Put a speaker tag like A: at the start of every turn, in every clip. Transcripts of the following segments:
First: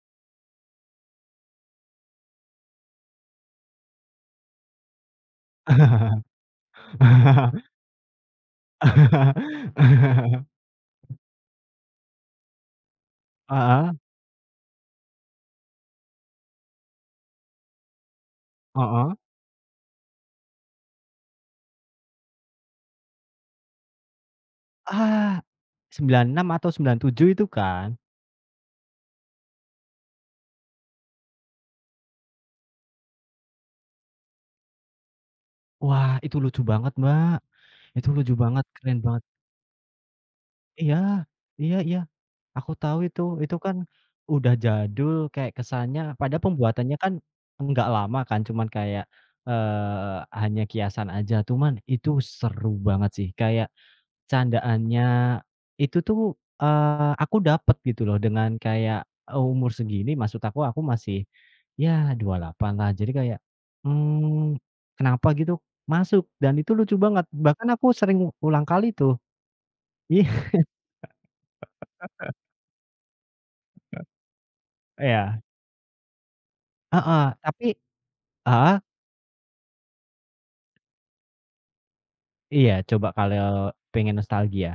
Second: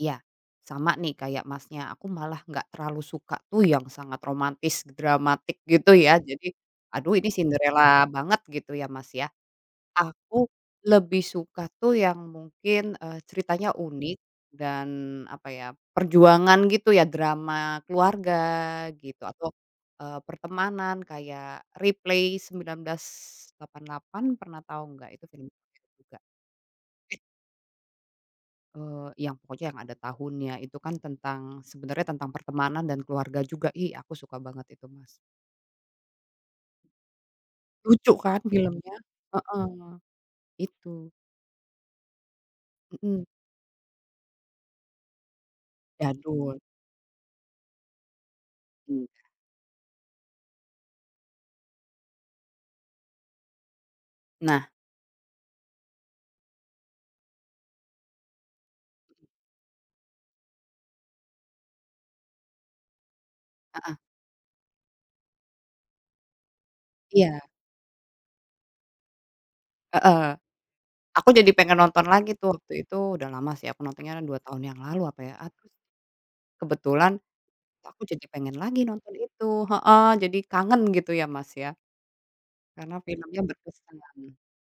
A: Iya. Sama nih kayak, Masnya. Aku malah enggak terlalu suka tuh yang sangat romantis dramatik gitu ya. Jadi, "Aduh ini Cinderella banget." Gitu ya, Mas, ya. Aku lebih suka tuh yang mungkin, eee, ceritanya
B: Heeh.
A: unik dan apa ya, perjuangan gitu ya drama keluarga
B: Heeh.
A: gitu atau, eee, pertemanan kayak Replay 1988, pernah tahu enggak? Itu
B: Ah.
A: film Korea juga.
B: 96 atau sembilan
A: Eh
B: tujuh itu kan?
A: Eee, yang pokoknya yang ada tahunnya itu kan tentang sebenarnya tentang pertemanan dan keluarga juga, ih aku suka banget itu, Mas.
B: Wah, itu lucu banget, Mbak, itu
A: Lucu
B: lucu
A: kan
B: banget,
A: filmnya?
B: keren banget.
A: Heeh,
B: Iya
A: itu.
B: iya iya. Aku tahu itu.
A: Mhm.
B: Itu kan udah jadul kayak kesannya padahal
A: Jadul.
B: pembuatannya kan enggak lama kan cuman kayak,
A: Enggak.
B: eee, hanya kiasan aja. Cuman itu seru banget sih. Kayak
A: Nah.
B: candaannya itu tuh, eee, aku dapat gitu loh dengan kayak,
A: Mhm.
B: eee, umur segini maksud aku, aku masih ya 28-lah. Jadi kayak,
A: Heeh.
B: mmm, kenapa gitu masuk dan itu lucu banget.
A: Iya.
B: Bahkan aku sering ulang kali tuh. Iya.
A: Heeh. Aku jadi pengen nonton lagi tuh. Waktu itu udah lama sih, aku nontonnya 2 tahun yang lalu apa ya
B: Eya.
A: atau s kebetulan
B: Heeh, tapi
A: kok aku jadi pengen
B: heeh?
A: lagi nonton itu, heeh, jadi kangen gitu ya, Mas, ya.
B: Iya,
A: Karena
B: coba
A: filmnya
B: kalau
A: berkesan.
B: pengen nostalgia.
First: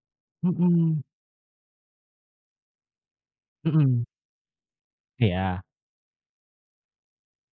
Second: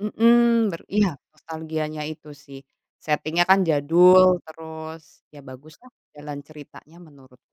A: Mhm, ber
B: Mhm.
A: iya nostalgianya itu sih. Setingnya kan
B: Mhm.
A: jadul terus iya
B: Iya.
A: baguslah jalan ceritanya menurutku.